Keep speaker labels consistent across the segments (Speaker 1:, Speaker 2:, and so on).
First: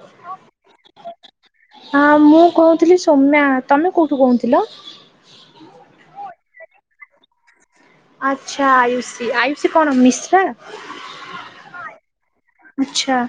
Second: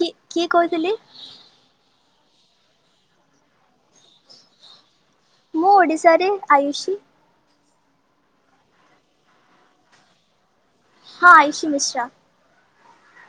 Speaker 1: କି-କିଏ କହିଥିଲେ?
Speaker 2: ହଁ ମୁଁ କହୁଥିଲି ସୌମ୍ୟା। ତମେ କଉଠୁ କହୁଥିଲ?
Speaker 1: ମୁଁ ଓଡ଼ିଶାରେ ଆୟୁଷୀ।
Speaker 2: ଆଚ୍ଛା ଆୟୁଷୀ ଆୟୁଷୀ କଣ ମିଶ୍ରା?
Speaker 1: ହଁ ଆୟୁଷି ମିଶ୍ରା।
Speaker 2: ଆଚ୍ଛା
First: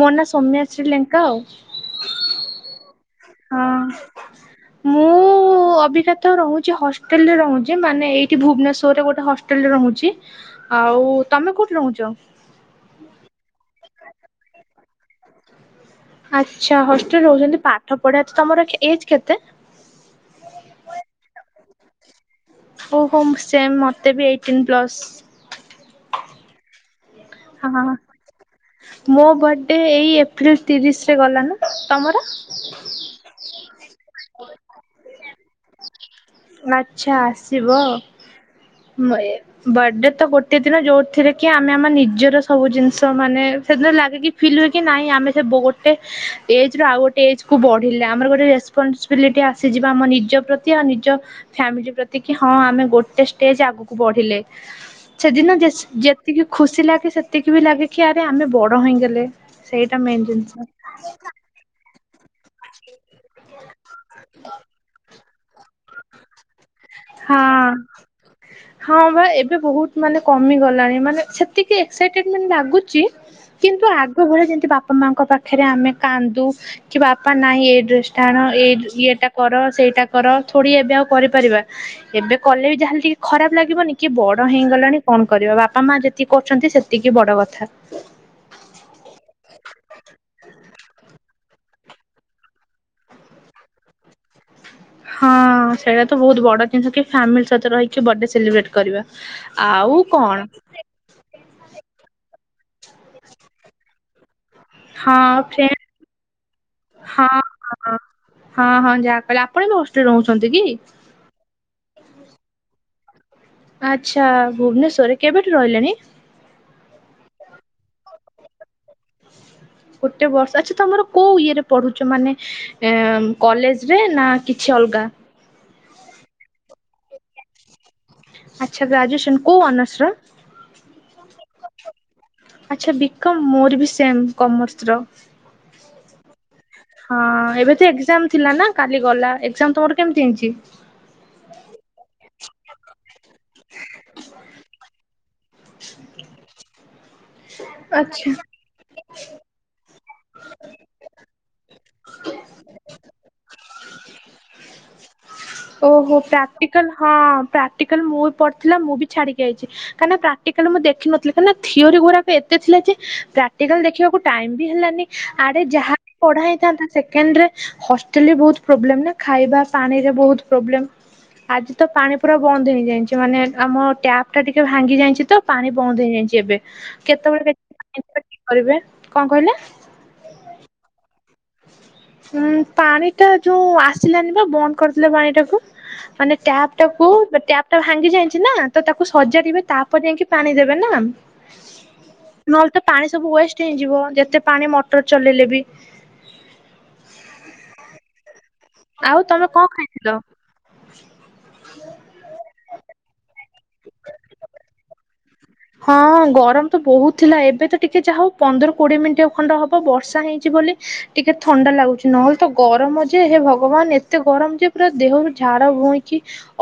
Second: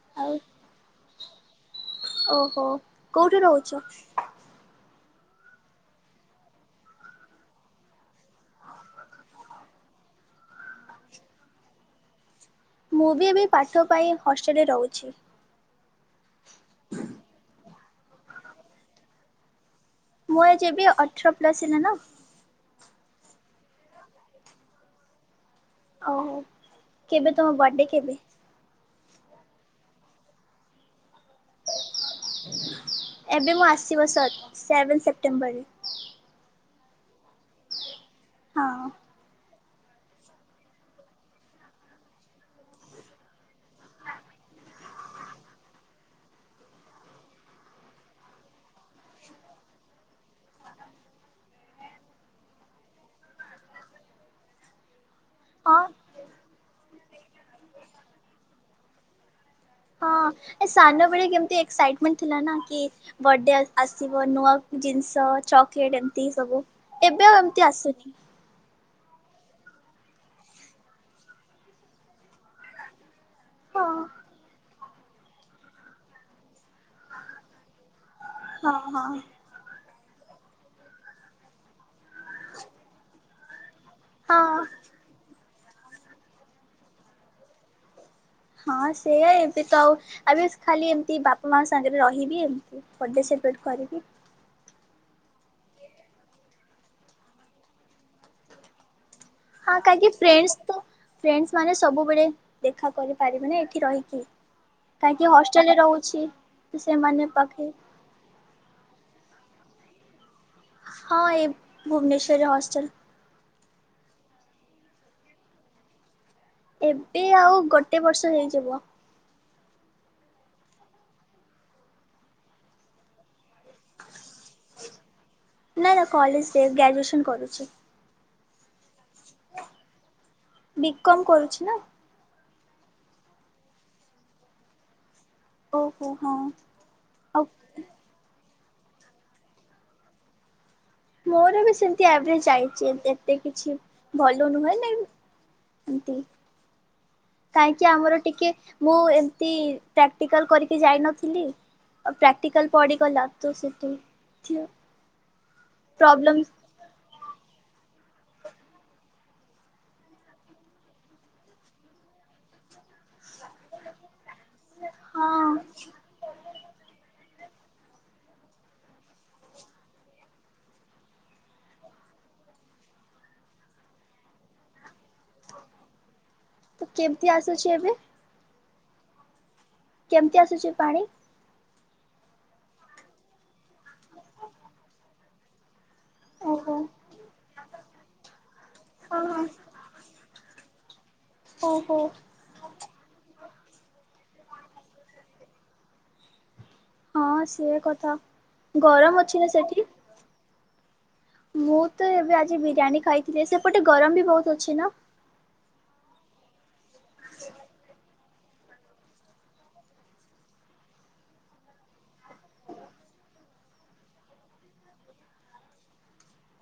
Speaker 2: ମୋ ନା
Speaker 1: ଆଉ
Speaker 2: ସୋମ୍ୟାଶ୍ରୀ ଲେଙ୍କା ଆଉ।
Speaker 1: ଓହୋ କଉଠି
Speaker 2: ହଁ।
Speaker 1: ରହୁଛ?
Speaker 2: ମୁଁ। ଉଁ ଅବିକା ତ ରହୁଛି ହଷ୍ଟେଲରେ ରହୁଛି ମାନେ ଏଇଠି ଭୁବନେଶ୍ୱରରେ ଗୋଟେ ହଷ୍ଟେଲରେ ରହୁଛି। ଆଉ ତମେ କଉଠି ରହୁଛ?
Speaker 1: ମୁଁ ବି ଏବେ ପାଠ ପାଇଁ ହଷ୍ଟେଲରେ ରହୁଛି।
Speaker 2: ଆଚ୍ଛା ହଷ୍ଟେଲ ରହୁଛନ୍ତି ପାଠ ପଢିବା ତ-ତମର କେ ଏଜ କେତେ?
Speaker 1: ମୋ ଏଜ ଏବେ ଅଠର ପ୍ଲସ୍ ହେଲା ନା।
Speaker 2: ଓ ହୋ ସେମ ମୋତେ ବି ଏଇଟିନ୍ ପ୍ଲସ୍।
Speaker 1: ଓହୋ କେବେ ତମ
Speaker 2: ହଁ।
Speaker 1: ବଡେ
Speaker 2: ହଁ
Speaker 1: କେବେ?
Speaker 2: ମୋ ବଡ଼େ ଏଇ ଏପ୍ରିଲ ତିରିଶରେ ଗଲା ନା। ତମର?
Speaker 1: ଏବେ ମୋ ଆସିବ ସ ସେଭେନ ସେପ୍ଟେମ୍ବରରେ।
Speaker 2: ଆଚ୍ଛା ଆସିବ।
Speaker 1: ହଁ।
Speaker 2: ଉଁ ଏ ବଡେ ତ ଗୋଟେ ଦିନ ଯୋଉଥିରେ କି ଆମେ ଆମ ନିଜର ସବୁ ଜିନିଷ ମାନେ। ସେଦିନ ଲାଗେ କି ଫିଲ ହୁଏ କି ନାଇଁ ଆମେ ସେ ବୋ ଗୋଟେ। ଏଜ ରୁ ଆଉ ଗୋଟେ ଏଜକୁ ବଢିଲା ଆମର ଗୋଟେ ରେସପୋନସବିଲିଟି ଆସିଯିବ ଆମ ନିଜ ପ୍ରତି ଆଉ ନିଜ। ଫ୍ୟାମିଲି ପ୍ରତି କି ହଁ ଆମେ ଗୋଟେ ଷ୍ଟେଜ ଆଗକୁ ବଢିଲେ। ସେଦିନ
Speaker 1: ହଁ।
Speaker 2: ଯେସ ଯେତିକି ଖୁସି ଲାଗେ ସେତିକି ବି ଲାଗେ କି ଆରେ ଆମେ ବଡ ହେଇଁଗଲେ। ସେଇଟା ମେ
Speaker 1: ଅଁ ଏ ସାନବେଳେ କେମତି, ଏକ୍ସାଇଟ୍ ମାନେ ଥିଲା ନା, କି ବର୍ଡେ ଆସିବ, ନୂଆ ଜିନିଷ, ଚକ୍ ଲେଟ ଏମିତି ସବୁ ଏବେ ଆଉ, ଏମିତି
Speaker 2: ହଁ।
Speaker 1: ଆସୁନି।
Speaker 2: ହଁ ବା, ଏବେ ବହୁତ ମାନେ କମି ଗଲାଣି। ମାନେ ସେତିକି ଏକ୍ସାଇଟେଟ୍ ମେଣ୍ଟ ଲାଗୁଛି
Speaker 1: ହଁ
Speaker 2: କିନ୍ତୁ, ଆଗ ଭଳିଆ ଯେମତି ବାପା ମାଁଙ୍କ ପାଖରେ, ଆମେ କାନ୍ଦୁ କି ବାପା ନାଇଁ ଏଇ ଡ୍ରେସ୍ କାରଣ ଏଇ
Speaker 1: ହଁ ହଁ
Speaker 2: ଇଏଟା କର, ସେଇଟା କର, ଥୋଡ଼ି ଏବେ ଆଉ କରିପାରିବା। ଏବେ କଲେ ବି ଯାହେଲେ ଟିକେ, ଖରାପ ଲାଗିବନି। କିଏ ବଡ
Speaker 1: ହଁ।
Speaker 2: ହେଇଁଗଲାଣି, କଣ କରିବ? ବାପା ମା ଯେତ୍ କି କରୁଛନ୍ତି, ସେତିକି ବଡ କଥା।
Speaker 1: ହଁ, ସେଆ ଏବେ ତ ଆଉ, ଆବେ ଖାଲି ଏମିତି ବାପା ମା ସାଙ୍ଗରେ ରହିବି, ଏମିତି। ବର୍ଥଡେ ସେପ୍ରେଟ୍ କରିକି
Speaker 2: ହଁ, ସେଇଟା ତ ବହୁତ ବଡ ଜିନିଷ କି! ଫାମିଲି ସହିତ ରହିିକି ବର୍ଡେ ସେଲିବ୍ରେଟ୍ କରିବା।
Speaker 1: ହଁ
Speaker 2: ଆଉ
Speaker 1: କାହିଁକି
Speaker 2: କଣ?
Speaker 1: ଫ୍ରେଣ୍ଡସ୍ ତ ଫ୍ରେଣ୍ଡସ୍ ମାନେ ସବୁବେଳେ ଦେଖା କରିପାରିବେନ, ଏଠି ରହିକି କାହିଁକି,
Speaker 2: ହଁ ଫ୍ରେ
Speaker 1: ହଷ୍ଟେଲରେ ରହୁଛି। ସେମାନେ
Speaker 2: ହଁ
Speaker 1: ପାଖେ
Speaker 2: ହଁ ହଁ, ହଁ, ଯାହା କହିଲ। ଆପଣ ବି ହଷ୍ଟେଲରେ ରହୁଛନ୍ତି କି?
Speaker 1: ହଁ, ଏଇ ଭୁବନେଶ୍ୱର ହଷ୍ଟେଲ।
Speaker 2: ଆଚ୍ଛା, ଭୁବନେଶ୍ୱର ରେ, କେବେଠୁ ରହିଲେଣି?
Speaker 1: ଏବେ ଆଉ ଗୋଟେ ବର୍ଷ ହେଇଯିବ।
Speaker 2: ଗୋଟେ ବର୍ଷ ଆଚ୍ଛା, ତମର କୋଉ ଇଏରେ ପଢୁଛ, ମାନେ? ଏଁ, କଲେଜରେ ନା କିଛି ଅଲଗା?
Speaker 1: ନା, ନା, କଲେଜରେ ଗ୍ରାଜୁଏସନ୍ କରୁଛି।
Speaker 2: ଆଚ୍ଛା, ଗ୍ରାଜୁଏସନ୍ କଉ ଅନର୍ର୍ସର?
Speaker 1: ବି କମ୍ କରୁଛି ନା!
Speaker 2: ଆଚ୍ଛା, ବି କମ୍ ମୋର ବି ସେମ୍ କମର୍ସର।
Speaker 1: ଓହୋ, ହଁ।
Speaker 2: ହଁ,
Speaker 1: ଆଉ
Speaker 2: ଏବେ ତ ଏକ୍ଜାମ ଥିଲା ନା କାଲି ଗଲା। ଏକ୍ଜାମ ତମର କେମିତି ହେଇଛି?
Speaker 1: ମୋର ବି ସେମତି ଆଭେରେଜ୍ ଯାଇଛି। ଏତେ କିଛି ଭଲ ନୁହେଁ। ନାଇଁ କାହିଁକି ଆମର
Speaker 2: ଆଚ୍ଛା
Speaker 1: ଟିକେ, ମୁଁ ଏମତି ପ୍ରାକ୍ଟିକାଲ୍ କରିକି ଯାଇନଥିଲି। ଓ ପ୍ରାକ୍ଟିକାଲ୍ ପଡ଼ିଗଲା ତୋ ସେଠି, ଥିଓ
Speaker 2: ଓହୋ! ପ୍ରାକ୍ଟିକାଲ୍ ହଁ ପ୍ରାକ୍ଟିକାଲ୍ ମୁଁ ବି ପଢଥିଲା, ମୁଁ ବି ଛାଡିକି ଆଇଛି। କାଇଁକିନା, ପ୍ରାକଟିକାଲ୍ ମୁଁ ଦେଖିନଥିଲି, କାଇଁ ନା ଥିଓରି ଗୁରାକ ଏତେ ଥିଲା ଯେ ପ୍ରାକ୍ଟିକାଲ୍ ଦେଖିବାକୁ ଟାଇମ୍ ବି ହେଲାନି।
Speaker 1: ହଁ
Speaker 2: ଆଡେ ଯାହା ପଢା ହେଇଥାନ୍ତା, ସେକେଣ୍ଡ ରେ ହଷ୍ଟେଲରେ ବହୁତ ପ୍ରୋବ୍ଲେମ୍ ନା, ଖାଇବା, ପାଣିରେ ବହୁତ ପ୍ରୋବ୍ଲେମ୍ ଆଜି ତ ପାଣି ପୁରା ବନ୍ଦ ହେଇଁଯାଇଛି। ମାନେ ଆମ ଟ୍ୟାପ୍ ଟା ଟିକେ ଭାଙ୍ଗି ଯାଇଁଛି ତ, ପାଣି ବନ୍ଦ ହେଇଯାଇଛି ଏବେ।
Speaker 1: ତ କେମିତି
Speaker 2: କେତେବେଳେ
Speaker 1: ଆସୁଛି ଏବେ
Speaker 2: [inaudible] କରିବେ, କଣ କହିଲେ?
Speaker 1: କେମିତି ଆସୁଛି ପାଣି?
Speaker 2: ଉୁଁ, ପାଣି ଟା ଯୋଉ ଆସିଲାନି, ବା ବନ୍ଦ କରିଥିଲେ ପାଣି ଟାକୁ। ମାନେ
Speaker 1: ଓହୋ
Speaker 2: ଟ୍ୟାପ୍ ଟାକୁ ଟ୍ୟାପ୍ ଟା ଭାଙ୍ଗି ଯାଇଁଛି ନା, ତ ତାକୁ
Speaker 1: ହଁ ହଁ
Speaker 2: ସଜାଡିବେ। ତା'ପରେ ଯାଇଁକି ପାଣି ଦେବେ ନା!
Speaker 1: ଓହୋ।
Speaker 2: ନହେଲେ ତ ପାଣି ସବୁ ୱେଷ୍ଟ ହେଇଁଯିବ। ଯେତେ ପାଣି ମଟର ଚଲେଇଲେ ବି।
Speaker 1: ହଁ, ସିଏ କଥା।
Speaker 2: ଆଉ
Speaker 1: ଗରମ ଅଛି ନା
Speaker 2: ତମେ କଣ
Speaker 1: ସେଠି?
Speaker 2: ଖାଇଥିଲ?
Speaker 1: ମୁଁ ତ ଏବେ ଆଜି ବିରିୟାନୀ ଖାଇଥିଲି। ସେପଟେ ଗରମ ବି ବହୁତ ଅଛି ନା?
Speaker 2: ହଁ, ଗରମ ତ ବହୁତ ଥିଲା। ଏବେ ତ ଟିକେ ଯା ହଉ ପନ୍ଦର କୋଡିଏ ମିନିଟ୍ ଖଣ୍ଡ ହବ ବର୍ଷା ହେଇଁଛି ବୋଲି ଟିକେ ଥଣ୍ଡା ଲାଗୁଛି। ନହେଲେ ତ ଗରମ ଯେ, ହେ ଭଗବାନ! ଏତେ ଗରମ ଯେ ପୁରା ଦେହରୁ ଝାଡ ଭୋଇଁଛି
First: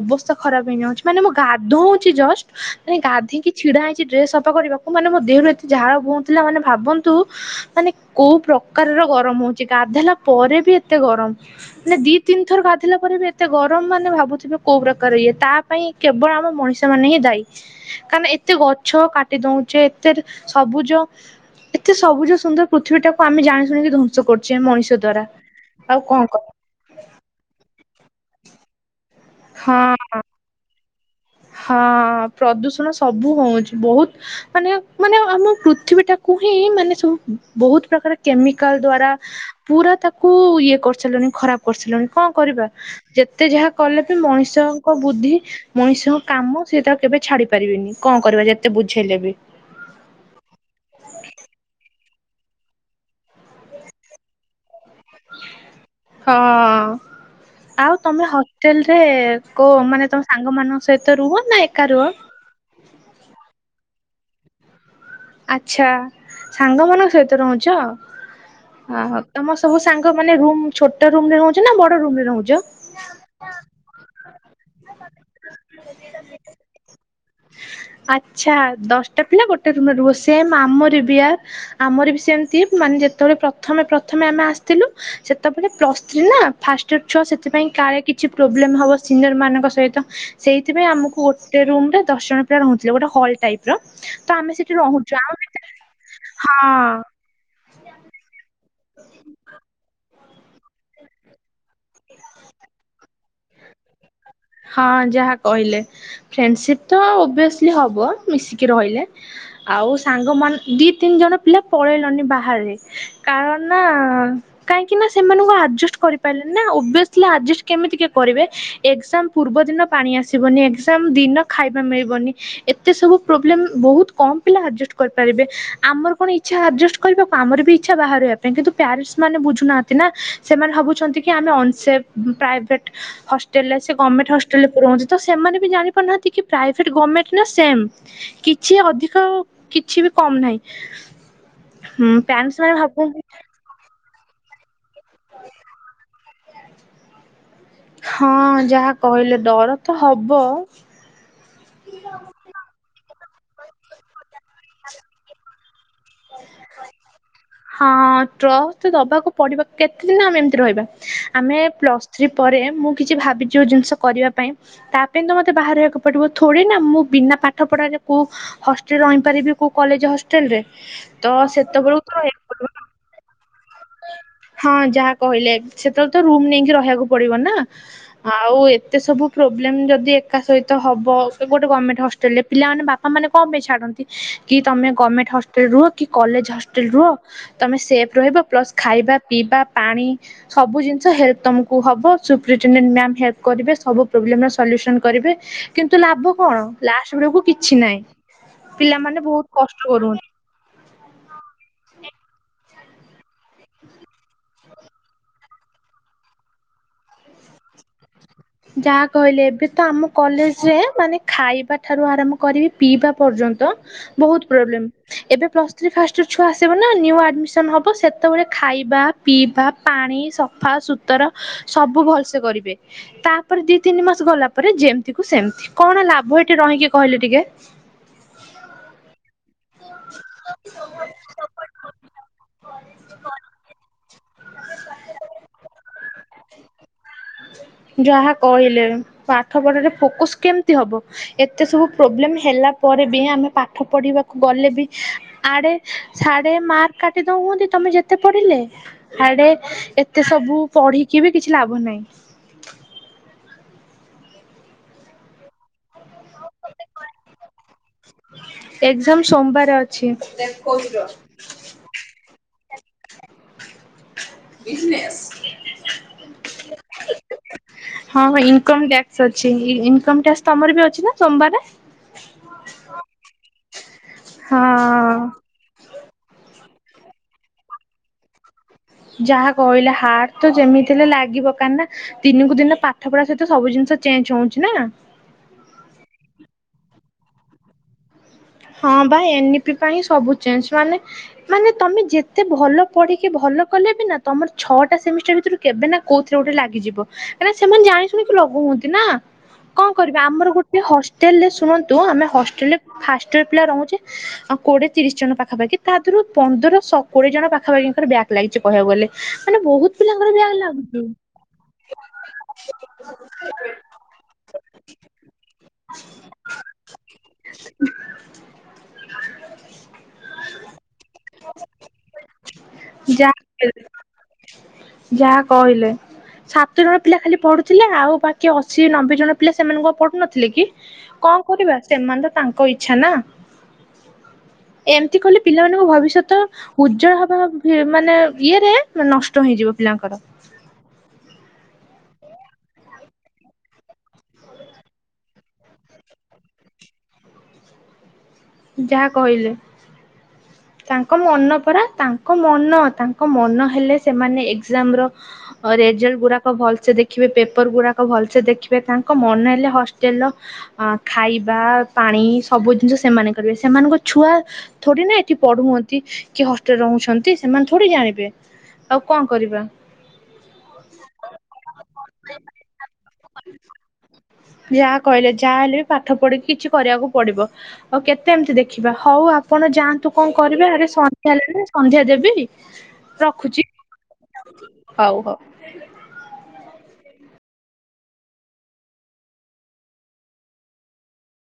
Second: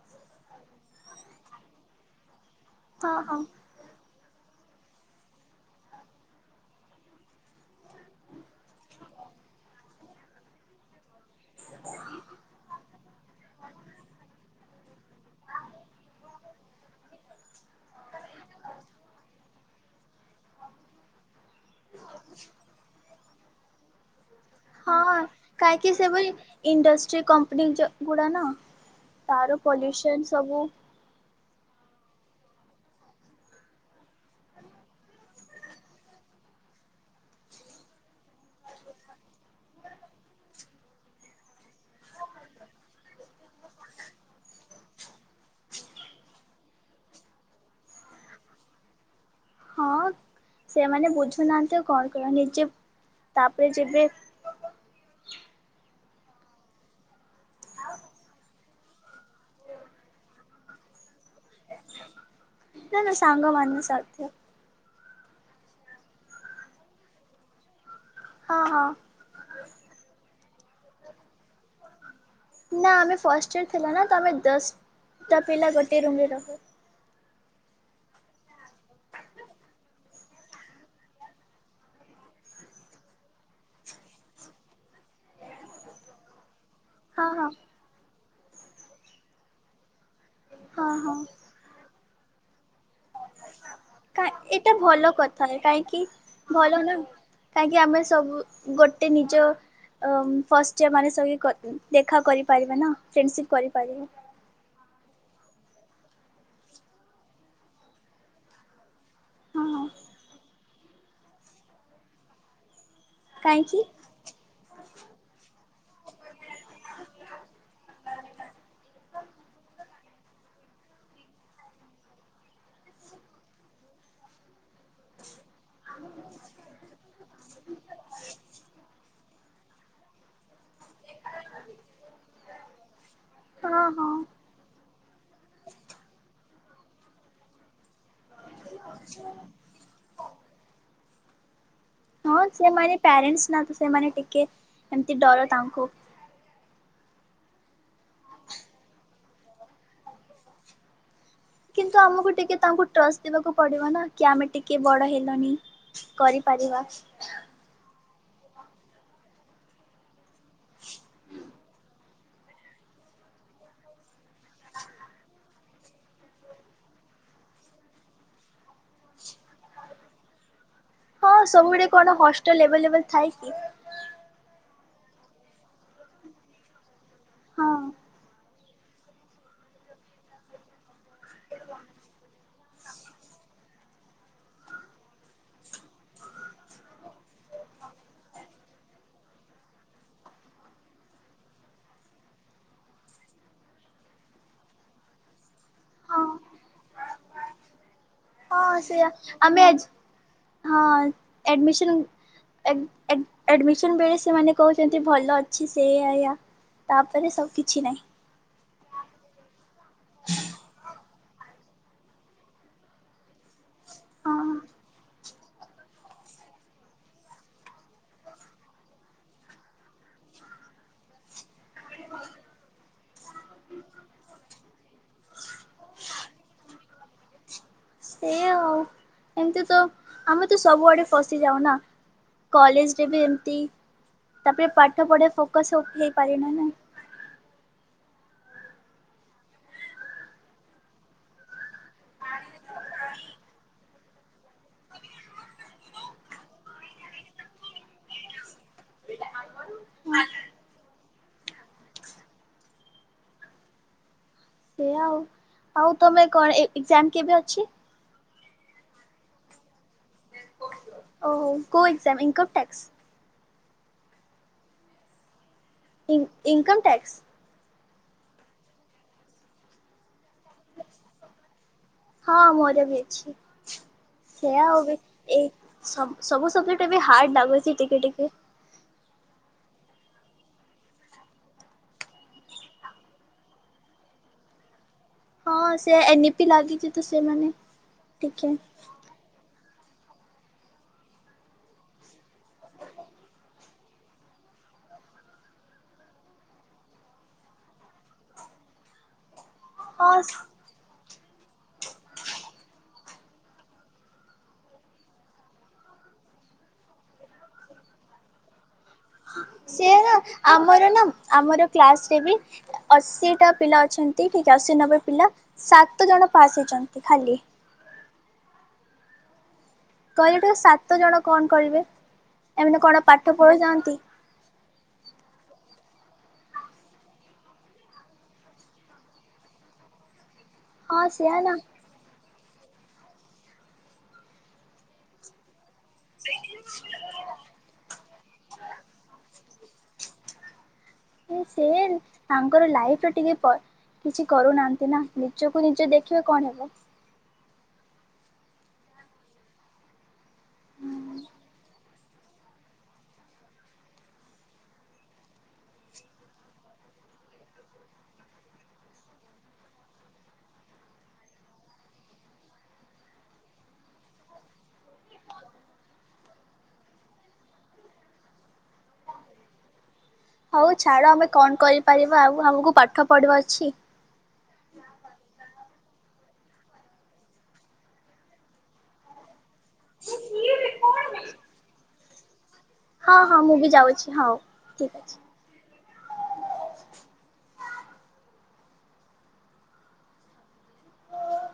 Speaker 2: ଅବସ୍ଥା ଖରାପ ହେଇଯାଁଉଛି। ମାନେ ମୁଁ ଗାଧଉଛି ଜଷ୍ଟ, ମାନେ
Speaker 1: ହଁ ହଁ
Speaker 2: ଗାଧେଇଁ କି ଛିଡା ହେଇଁଛି ଡ୍ରେସ୍ ସଫା କରିବାକୁ। ମାନେ ମୋ ଦେହରୁ ଏତେ ଝାଳ ବୋହୁଁଥିଲା ମାନେ ଭାବନ୍ ନ୍ତୁ ମାନେ କୋଉ ପ୍ରକାରର ଗରମ ହଉଛି। ଗାଧୋଇଲା ପରେ ବି ଏତେ ଗରମ! ମାନେ ଦି ତିନି ଥର ଗାଧେଇଲା ପରେ ବି ଏତେ ଗରମ ମାନେ ଭାବୁଥିବେ କୋଉ ପ୍ରକାର ଇଏ। ତା ପାଇଁ କେବଳ ଆମ ମଣିଷ ମାନେ ହିଁ ଦାୟୀ। କାରଣ ଏତେ ଗଛ କାଟି ଦଉଛେ ଏତେ ସବୁଜ ଏତେ ସବୁଜ ସୁନ୍ଦର ପୃଥିବୀ ଟାକୁ ଆମେ ଜାଣି ଶୁଣିକି ଧ୍ବଂ ସ କରୁଚେ ମଣିଷ
Speaker 1: ହଁ
Speaker 2: ଦ୍ଵାରା।
Speaker 1: କାହିଁକି
Speaker 2: ଆଉ
Speaker 1: ସେଭଳି
Speaker 2: କଣ କର
Speaker 1: ଇଣ୍ଡଷ୍ଟ୍ରି କମ୍ପାନୀ ଜ ଗୁଡ଼ା ନା ତାର
Speaker 2: ହଁ
Speaker 1: ପଲ୍ୟୁସନ ସବୁ।
Speaker 2: ହଁ ପ୍ରଦୂଷଣ ସବୁ ହଉଛି। ବହୁତ ମାନେ ମାନେ ଆମ ପୃଥିବୀ ଟାକୁ ହିଁ ମାନେ ସବୁ ବହୁତ ପ୍ରକାର କେମିକାଲ ଦ୍ଵାରା ପୁରା ତାକୁ ଇଏ କରିସାରିଲେଣି ଖରାପ। କରିସିଲୁଣି କଣ କରିବା ଯେତେ ଯାହା କଲେ ବି ମଣିଷଙ୍କ ବୁଦ୍ଧି। ମଣିଷଙ୍କ କାମ ସେ ତା କେବେ ଛାଡି ପାରିବିନି କଣ କରିବା ଯେତେ ବୁଝେଇଲେ ବି।
Speaker 1: ହଁ ସେମାନେ ବୁଝୁନାହାନ୍ତି କଣ କର ନିଜେ ତାପରେ ଯେବେ
Speaker 2: ହଁ। ଆଉ ତୁମେ ହଷ୍ଟେଲରେ କେଉଁ ମାନେ ତୁମ ସାଙ୍ଗମାନଙ୍କ ସହିତ ରୁହ ନା ଏକା ରୁହ?
Speaker 1: ନା ନା ସାଙ୍ଗ ମାନ ସାଥେ
Speaker 2: ଆଚ୍ଛା ସାଙ୍ଗମାନଙ୍କ ସହିତ ରହୁଛ।
Speaker 1: ହଁ ହଁ
Speaker 2: ଓ ହା। ତମ ସବୁ ସାଙ୍ଗ ମାନେ ରୁମ ଛୋଟ ରୁମ ରେ ରହୁଛ ନା ବଡ ରୁମ ରେ ରହୁଛ?
Speaker 1: ନା ଆମେ ଫାଷ୍ଟ ଇୟର ଥିଲା ନା ତ ଆମେ ଦଶଟା ପିଲା ଗୋଟିଏ ରୁମ୍ ରେ ରହୁ।
Speaker 2: ଆଛା ଦଶଟା ପିଲା ଗୋଟେ ରୁମରେ ରୁହ ସେମ ଆମର ବି ଆ ଆମର ବି ସେମିତି ମାନେ ଯେତେବେଳେ ପ୍ରଥମେ ପ୍ରଥମେ ଆମେ ଆସିଥିଲୁ ସେତେବେଳେ ପ୍ଲସ୍ ଥ୍ରୀ ନା ଫା ଛୁ
Speaker 1: ହଁ ହଁ
Speaker 2: ସେଥିପାଇଁ କାହାର କିଛି ପ୍ରୋବ୍ଲେମ୍ ହେବ ସିନିୟରମାନଙ୍କ ସହିତ ସେଇଥିପାଇଁ
Speaker 1: ହଁ ହଁ
Speaker 2: ଆମକୁ ଗୋ ସେ ରୁ ଦଶ ଜଣ ପିଲା ରହୁଥିଲେ ଗୋଟେ ହଲ୍ ଟାଇପ୍।
Speaker 1: କ ଏଟା ଭଲ କଥା କହିଁକି ଭଲ
Speaker 2: ହଁ
Speaker 1: ନା। କାହିଁକି ଆମେ ସବୁ ଗୋଟେ ନିଜ ଫାଷ୍ଟ ଯେମାନେ ସେବି ଦେଖା କରିପାରିବେ ନା ଫ୍ରେଣ୍ଡସିପ୍ କରିପାରିବେ।
Speaker 2: ହଁ ଯାହା କହିଲେ ଫ୍ରେଣ୍ଡସିପ ତ ଓଭିସଲି ହବ ମିଶିକି ରହିଲେ।
Speaker 1: ହଁ ହଁ
Speaker 2: ଆଉ ସାଙ୍ଗ ମାନ ଦି ତିନି ଜଣ ପିଲା ପଳେଇଲଣିି ବାହାରେ। କାରଣ ନା
Speaker 1: କାହିଁକି
Speaker 2: କାହିଁକି ନା ସେମାନଙ୍କୁ ଆଜେଷ୍ଟ କରିପାରିଲେନି ନା ଓବିଅସିଲ୍ କେମତି କିଏ କରିବେ ଏକ୍ସାମ ପୂର୍ବଦିନ ପାଣି ଆସିବନି ଏକ୍ସାମ୍ ଦିନ ଖାଇବା ମିଳିବନି। ଏତେ ସବୁ ପ୍ରୋବ୍ଲେମ୍ ବହୁତ କମ୍ ପିଲା ଆଡ଼ଜଷ୍ଟ କରିପାରିବେ ଆମର କଣ ଇଚ୍ଛା ଆଡ଼ଜଷ୍ଟ କରିବାକୁ ଆମର ବି ଇଚ୍ଛା ବାହାରିବା ପାଇଁ କିନ୍ତୁ ପ୍ୟାରେଣ୍ଟସ ମାନ ବୁଝୁନାହାନ୍ତି ନା ସେମାନେ ଭାବୁ ସେମାନେ ଭାବୁଛନ୍ତି କି ଆମେ ଅନସେଫ୍ଟ ପ୍ରାଇଭେଟ୍ ହଷ୍ଟେଲ ଆ
Speaker 1: ହଁ ହଁ
Speaker 2: ହଷ୍ଟେଲରେ ପ ତ ସେମାନେ ବି ଜାଣିପାରୁନାହାନ୍ତି କି ପ୍ରାଇଭେଟ ଗର୍ମେଣ୍ଟ ନା ସେମ୍ କିଛି ଅଧିକ କିଛି ବି କମ ନାହିଁ। ହୁଁ
Speaker 1: ହଁ
Speaker 2: ପ୍ୟାରେଣ୍ଟସ୍ ମାନେ
Speaker 1: ସେମାନେ
Speaker 2: ଭାବୁଛନ୍ତି
Speaker 1: ପ୍ୟାରେଣ୍ଟସ୍ ନା ତ ସେମାନେ ଟିକେ ଏମିତି ଡର ତାଙ୍କୁ
Speaker 2: ହଁ ଯାହା କହିଲେ ଡର ତ ହବ।
Speaker 1: କିନ୍ତୁ ଆମକୁ ଟିକେ ତାଙ୍କୁ ଟ୍ରଷ୍ଟ ଦବାକୁ ପଡିବ ନା କି ଆମେ ଟିକେ ବଡ଼ ହେଲଣି। କରିପାରିବା।
Speaker 2: ହଁ ଟ୍ଲସ ତ ଦବାକୁ ପଡିବା କେତେ ଦିନ ଆମେ ଏମତି ରହିବା ଆମେ ପ୍ଲସ୍ ଥ୍ରୀ ପରେ ମୁଁ କିଛି ଭାବିଛି କିଛି ଯୋଉ ଜିନିଷ କରିବା ପାଇଁ ତା ପାଇଁ ତ ମୋତେ ବାହାରେ ରହିବାକୁ ଏପଟିବ ଥୋଡ଼ି ନା ମୁଁ ବିନା ପାଠ ପଢ଼ାରେ କେଉଁ ହଷ୍ଟେଲ ରହିପାରିବି କେଉଁ କଲେଜ ହଷ୍ଟେଲରେ
Speaker 1: ହଁ
Speaker 2: ତ
Speaker 1: ସବୁ ଆଡେ
Speaker 2: ସେତେବେଳକୁ
Speaker 1: କଣ
Speaker 2: ତ ରହିବାକୁ ପଡିବ
Speaker 1: ହଷ୍ଟେଲ ଆଭେଲେବୁଲ୍ ଥାଏ କି?
Speaker 2: ହଁ ଯାହା କହିଲେ। ସେତେବେଳେ ତ ରୁମ ନେଇକି ରହିବାକୁ ପଡିବ ନା
Speaker 1: ହଁ
Speaker 2: ଆଉ ଏତେ ସବୁ ପ୍ରୋବ୍ଲେମ ଯଦି ଏକା ସହିତ ହବ ଗୋଟେ ଗଭର୍ମେଣ୍ଟ ହଷ୍ଟେଲ ହଲରେ ପିଲାମାନେ ବାପା ମାନ କଣ ପାଇଁ ଛାଡନ୍ତି କି ତମେ ଗଭର୍ଣ୍ଣମେଣ୍ଟ ହଷ୍ଟେଲ ରହ କି କଲେଜ ହଷ୍ଟେଲ ରୁହ ତମେ ସେଫ ରହିବ ପ୍ଲସ ଖାଇବା ପିଇବା ପାଣି ସବୁ ଜିନିଷ ହେଲେପ୍ ତମକୁ ହବ ସୁ ପର୍ଚୁନଟି ମାମ ହେଲ୍ପ କରିବେ ସବୁ ପ୍ରୋବଲମେ କରିବେ। କିନ୍ତୁ
Speaker 1: ହଁ
Speaker 2: ଲାଭ କଣ ଲାଷ୍ଟ ବେଳକୁ କିଛି ନାହିଁ
Speaker 1: ହଁ ସେୟା
Speaker 2: ପିଲାମାନେ ବହୁତ
Speaker 1: ଆମେ ଆଜି
Speaker 2: କଷ୍ଟ କରୁନ୍ତି କେ
Speaker 1: ହଁ ଏଡ଼ମିଶନ୍ ଏ ଏ ଏଡ଼ମିସନ୍ ବେଳେ ସେମାନେ କହୁଚନ୍ତି ଭଲ ଅଛି ସେ ଆଆ ତାପରେ ସବୁ କିଛି ନାହିଁ।
Speaker 2: ଯାହା କହିଲେ ଏବେ ତ ଆମ କଲେଜ ରେ ମାନେ ଖାଇବା ଠାରୁ ଆରମ୍ଭ କରିବି ପିଇବା ପର୍ଯ୍ୟନ୍ତ ବହୁତ
Speaker 1: ହଁ
Speaker 2: ପ୍ରୋବ୍ଲେମ। ଏବେ ପ୍ଲସ୍ ଥ୍ରି ଫଛୁ ଆସିବ ନା ଆଡମିସନ ହବ ସେତେବେଳେ ଖାଇବା ପିଇବା ପାଣି ସଫା ସୁତୁର ସବୁ ଭଲସେ କରିବେ ତା ତାପରେ ଦି ତିନି ମାସ ଗଲା ପରେ ଯେମିତି କୁ ସେମିତି କଣ ଲାଭ ଏଠି ରହିକି କହିଲେ ଟିକେ।
Speaker 1: ସେଇ ଆଉ। ଏମିତି ତ ଆମେ ତ ସବୁଆଡ଼େ ଫସିଯାଉନା କଲେଜରେ ବି ଏମିତି ତାପରେ ପାଠ ପଢ଼ା ଫୋକସ ହେଇପାରି ନା ନା।
Speaker 2: ଯାହା କହିଲେ ପାଠ ପଢାରେ ଫୋକସ କେମିତି ହବ? ଏତେ ସବୁ ପ୍ରୋବ୍ଲେମ ହେଲା ପରେ ବି ଆମେ ପାଠ ପଢ଼ିବାକୁ ଗଲେ ବି ଆଡେ ସାଡେ ମାର୍କ କାଟି ଦଉଛନ୍ତି ତମେ ଯେତେ ପଢିଲେ। ସାଡେ ଏତେ ସବୁ ପଢିକି ବି କିଛି ଲାଭ ନାହିଁ।
Speaker 1: ସେ ଆଉ ଆଉ ତମେ କଣ ଏକ୍ଜାମ କେବେ ଅଛି?
Speaker 2: ଏକ୍ଜାମ ସୋମବାର ଅଛି।
Speaker 1: ଓ ଗୋ ଏକ୍ଜାମ ଇନକମ୍ ଟ୍ୟାକ୍ସ?
Speaker 2: ବିଜନେସ।
Speaker 1: ଈ ଇନକମ୍ ଟ୍ୟାକ୍ସ।
Speaker 2: ହଁ ଭାଇ ଇନକମ ଟକ୍ସ ଅଛି ଇନମ ଟକ୍ସ ତମର ବି ଅଛି ନା ସୋମବାର?
Speaker 1: ହଁ ମୋର ବି ଅଛି ସେୟା
Speaker 2: ହଁ
Speaker 1: ହଉ ବି ଏଇ ସବୁ ସବୁ ସବଜେକ୍ଟ ଏ ବି ହାର୍ଡ଼ ଲାଗୁଚି ଟିକେ ଟିକେ।
Speaker 2: ଯାହା କହିଲେ ହାର୍ଡ ତ ଯେମିତି ହେଲେ ଲାଗିବ କା ନା ଦିନକୁ ଦିନ ପାଠ ପଢା ସହିତ ସବୁ ଜିନିଷ ଚେଞ୍ଜ ହଉଚି ନା।
Speaker 1: ହଁ ସେ ଏନ ପି ଲାଗିଚି ତ ସେମାନେ ଟିକେ
Speaker 2: ହଁ ବା ଏନଇ ପି ପାଇଁ ସବୁ ଚେଞ୍ଜ ମାନେ ମାନେ ତମେ ଯେତେ ଭଲ ପଢିକି ଭଲ କଲେ ବି ନା ତମର ଛଅଟା ସେମିଟା ଭିତରୁ କେବେ ନା କୋଉଥିରେ ଗୋଟେ ଲାଗିଯିବ କାଁକ ସେମାନେ ଜାଣି ଶୁଣିକି ଲଗଉଚନ୍ତି ନା କଣ
Speaker 1: ହଁ
Speaker 2: କରିବା ଆମର ଗୋଟେ ହଷ୍ଟେଲରେ ଶୁଣନ୍ତୁ ଆମେ ହଷ୍ଟେଲରେ ଫାଷ୍ଟ ପିଲା ରହୁଚେ। ଆଉ କୋଡିଏ ତିରିଶ ଜଣ ପାଖାପାଖି ତା ଦିହରୁ ପନ୍ଦର ଶହ କୋଡିଏ ଜଣ ପାଖାପାଖିଙ୍କର ବ୍ୟାକ୍ ଲାଗିଚି କହିବାକୁ ଗଲେ। ମାନେ ବହୁତ
Speaker 1: ସେଇ ବା
Speaker 2: ପିଲାଙ୍କର ବ୍ୟାକ୍
Speaker 1: ଆମର ନା
Speaker 2: ଲାଗୁଛି
Speaker 1: ଆମର କ୍ଲାସ ରେ ବି ଅଶୀଟା ପିଲା ଅଛନ୍ତି ଠିକ ଅଶୀ ନବେ ପିଲା। ସାତ ଜଣ ପାସ୍ ହେଇଛନ୍ତି ଖାଲି
Speaker 2: [unintelligible]
Speaker 1: କାଲି ଠୁ ସାତ ଜଣ କଣ କରିବେ ଏମିତି କଣ ପାଠ
Speaker 2: ଯାହା
Speaker 1: ପଢ଼ୁଛନ୍ତି।
Speaker 2: ଯାହା କହିଲେ ସାତଜଣ ପିଲା ଖାଲି ପଢ଼ୁଥିଲେ ଆଉ ବାକି ଅଶୀ ନବେ ଜଣ ପିଲା ସେମାନଙ୍କ ପଢ଼ୁନଥିଲେ କି?
Speaker 1: ହଁ ସେଆ
Speaker 2: କଣ
Speaker 1: ନା
Speaker 2: କରିବା ସେମାନେ ତ ତାଙ୍କ ଇଚ୍ଛା ଚ୍ଛା ନା ଏମତି କଲେ ପିଲାମାନଙ୍କୁ ଭବିଷ୍ୟ ସତ ଉଜ୍ଜଳ ହବା ମାନେ ଇଏରେ ନଷ୍ଟ ହେଇଯିବ ପିଲାଙ୍କର।
Speaker 1: ସେ ତାଙ୍କର ଲାଇଫ ର ଟିକେ କିଛି କରୁନାହାନ୍ତି ନା ନିଜକୁ ନିଜ ଦେଖିବେ କଣ ହେବ।
Speaker 2: ଯାହା କହିଲେ। ତାଙ୍କ ମନ ପରା ତାଙ୍କ ମନ ତାଙ୍କ ମନ ହେଲେ ସେମାନେ ଏକ୍ଜାମର ରେଜଲ୍ଟ ଗୁଡାକ ଭଲସେ ଦେଖିବେ ପେପର ଗୁଡାକ ଭଲସେ ଦେଖିବେ ତାଙ୍କ ମନ ହେଲେ ହଷ୍ଟେଲ ର ଅ ଖାଇବା ପାଣି ସବୁ ଜିନିଷ ସେମାନେ କରିବେ। ସେମାନଙ୍କ ଛୁଆ ଥୋଡି ନା ପଢୁ ହଅନ୍ତି କି ହଷ୍ଟେଲରେ ରହୁଚନ୍ତି ସେମାନେ ଥୋଡି ଜାଣିବେ ଆଉ କଣ କରିବା।
Speaker 1: ହଉ ଛାଡ ଆମେ କଣ କରିପାରିବା ଆଉ ଆମକୁ ପାଠ ପଢିବା ଅଛି।
Speaker 2: ଯାହା କହିଲେ ଯାହା ହେଲେ ବି ପାଠ ପଢିକି କିଛି କରିବାକୁ ପଡିବ ଆଉ କେତେ ଏମିତି ଦେଖ ଖିବା ହଉ ଆପଣ ଯାଆନ୍ତୁ କଣ କରିବେ ଆରେ ସନ୍ଧ୍ୟା ହେଲାଣି ସନ୍ଧ୍ୟା ଦେବି।
Speaker 1: ହଁ ହଁ ମୁଁ
Speaker 2: ରଖୁଛି,
Speaker 1: ବି ଯାଉଛି ହଉ ଠିକ୍ ଅଛି।
Speaker 2: ହଉ ହଉ।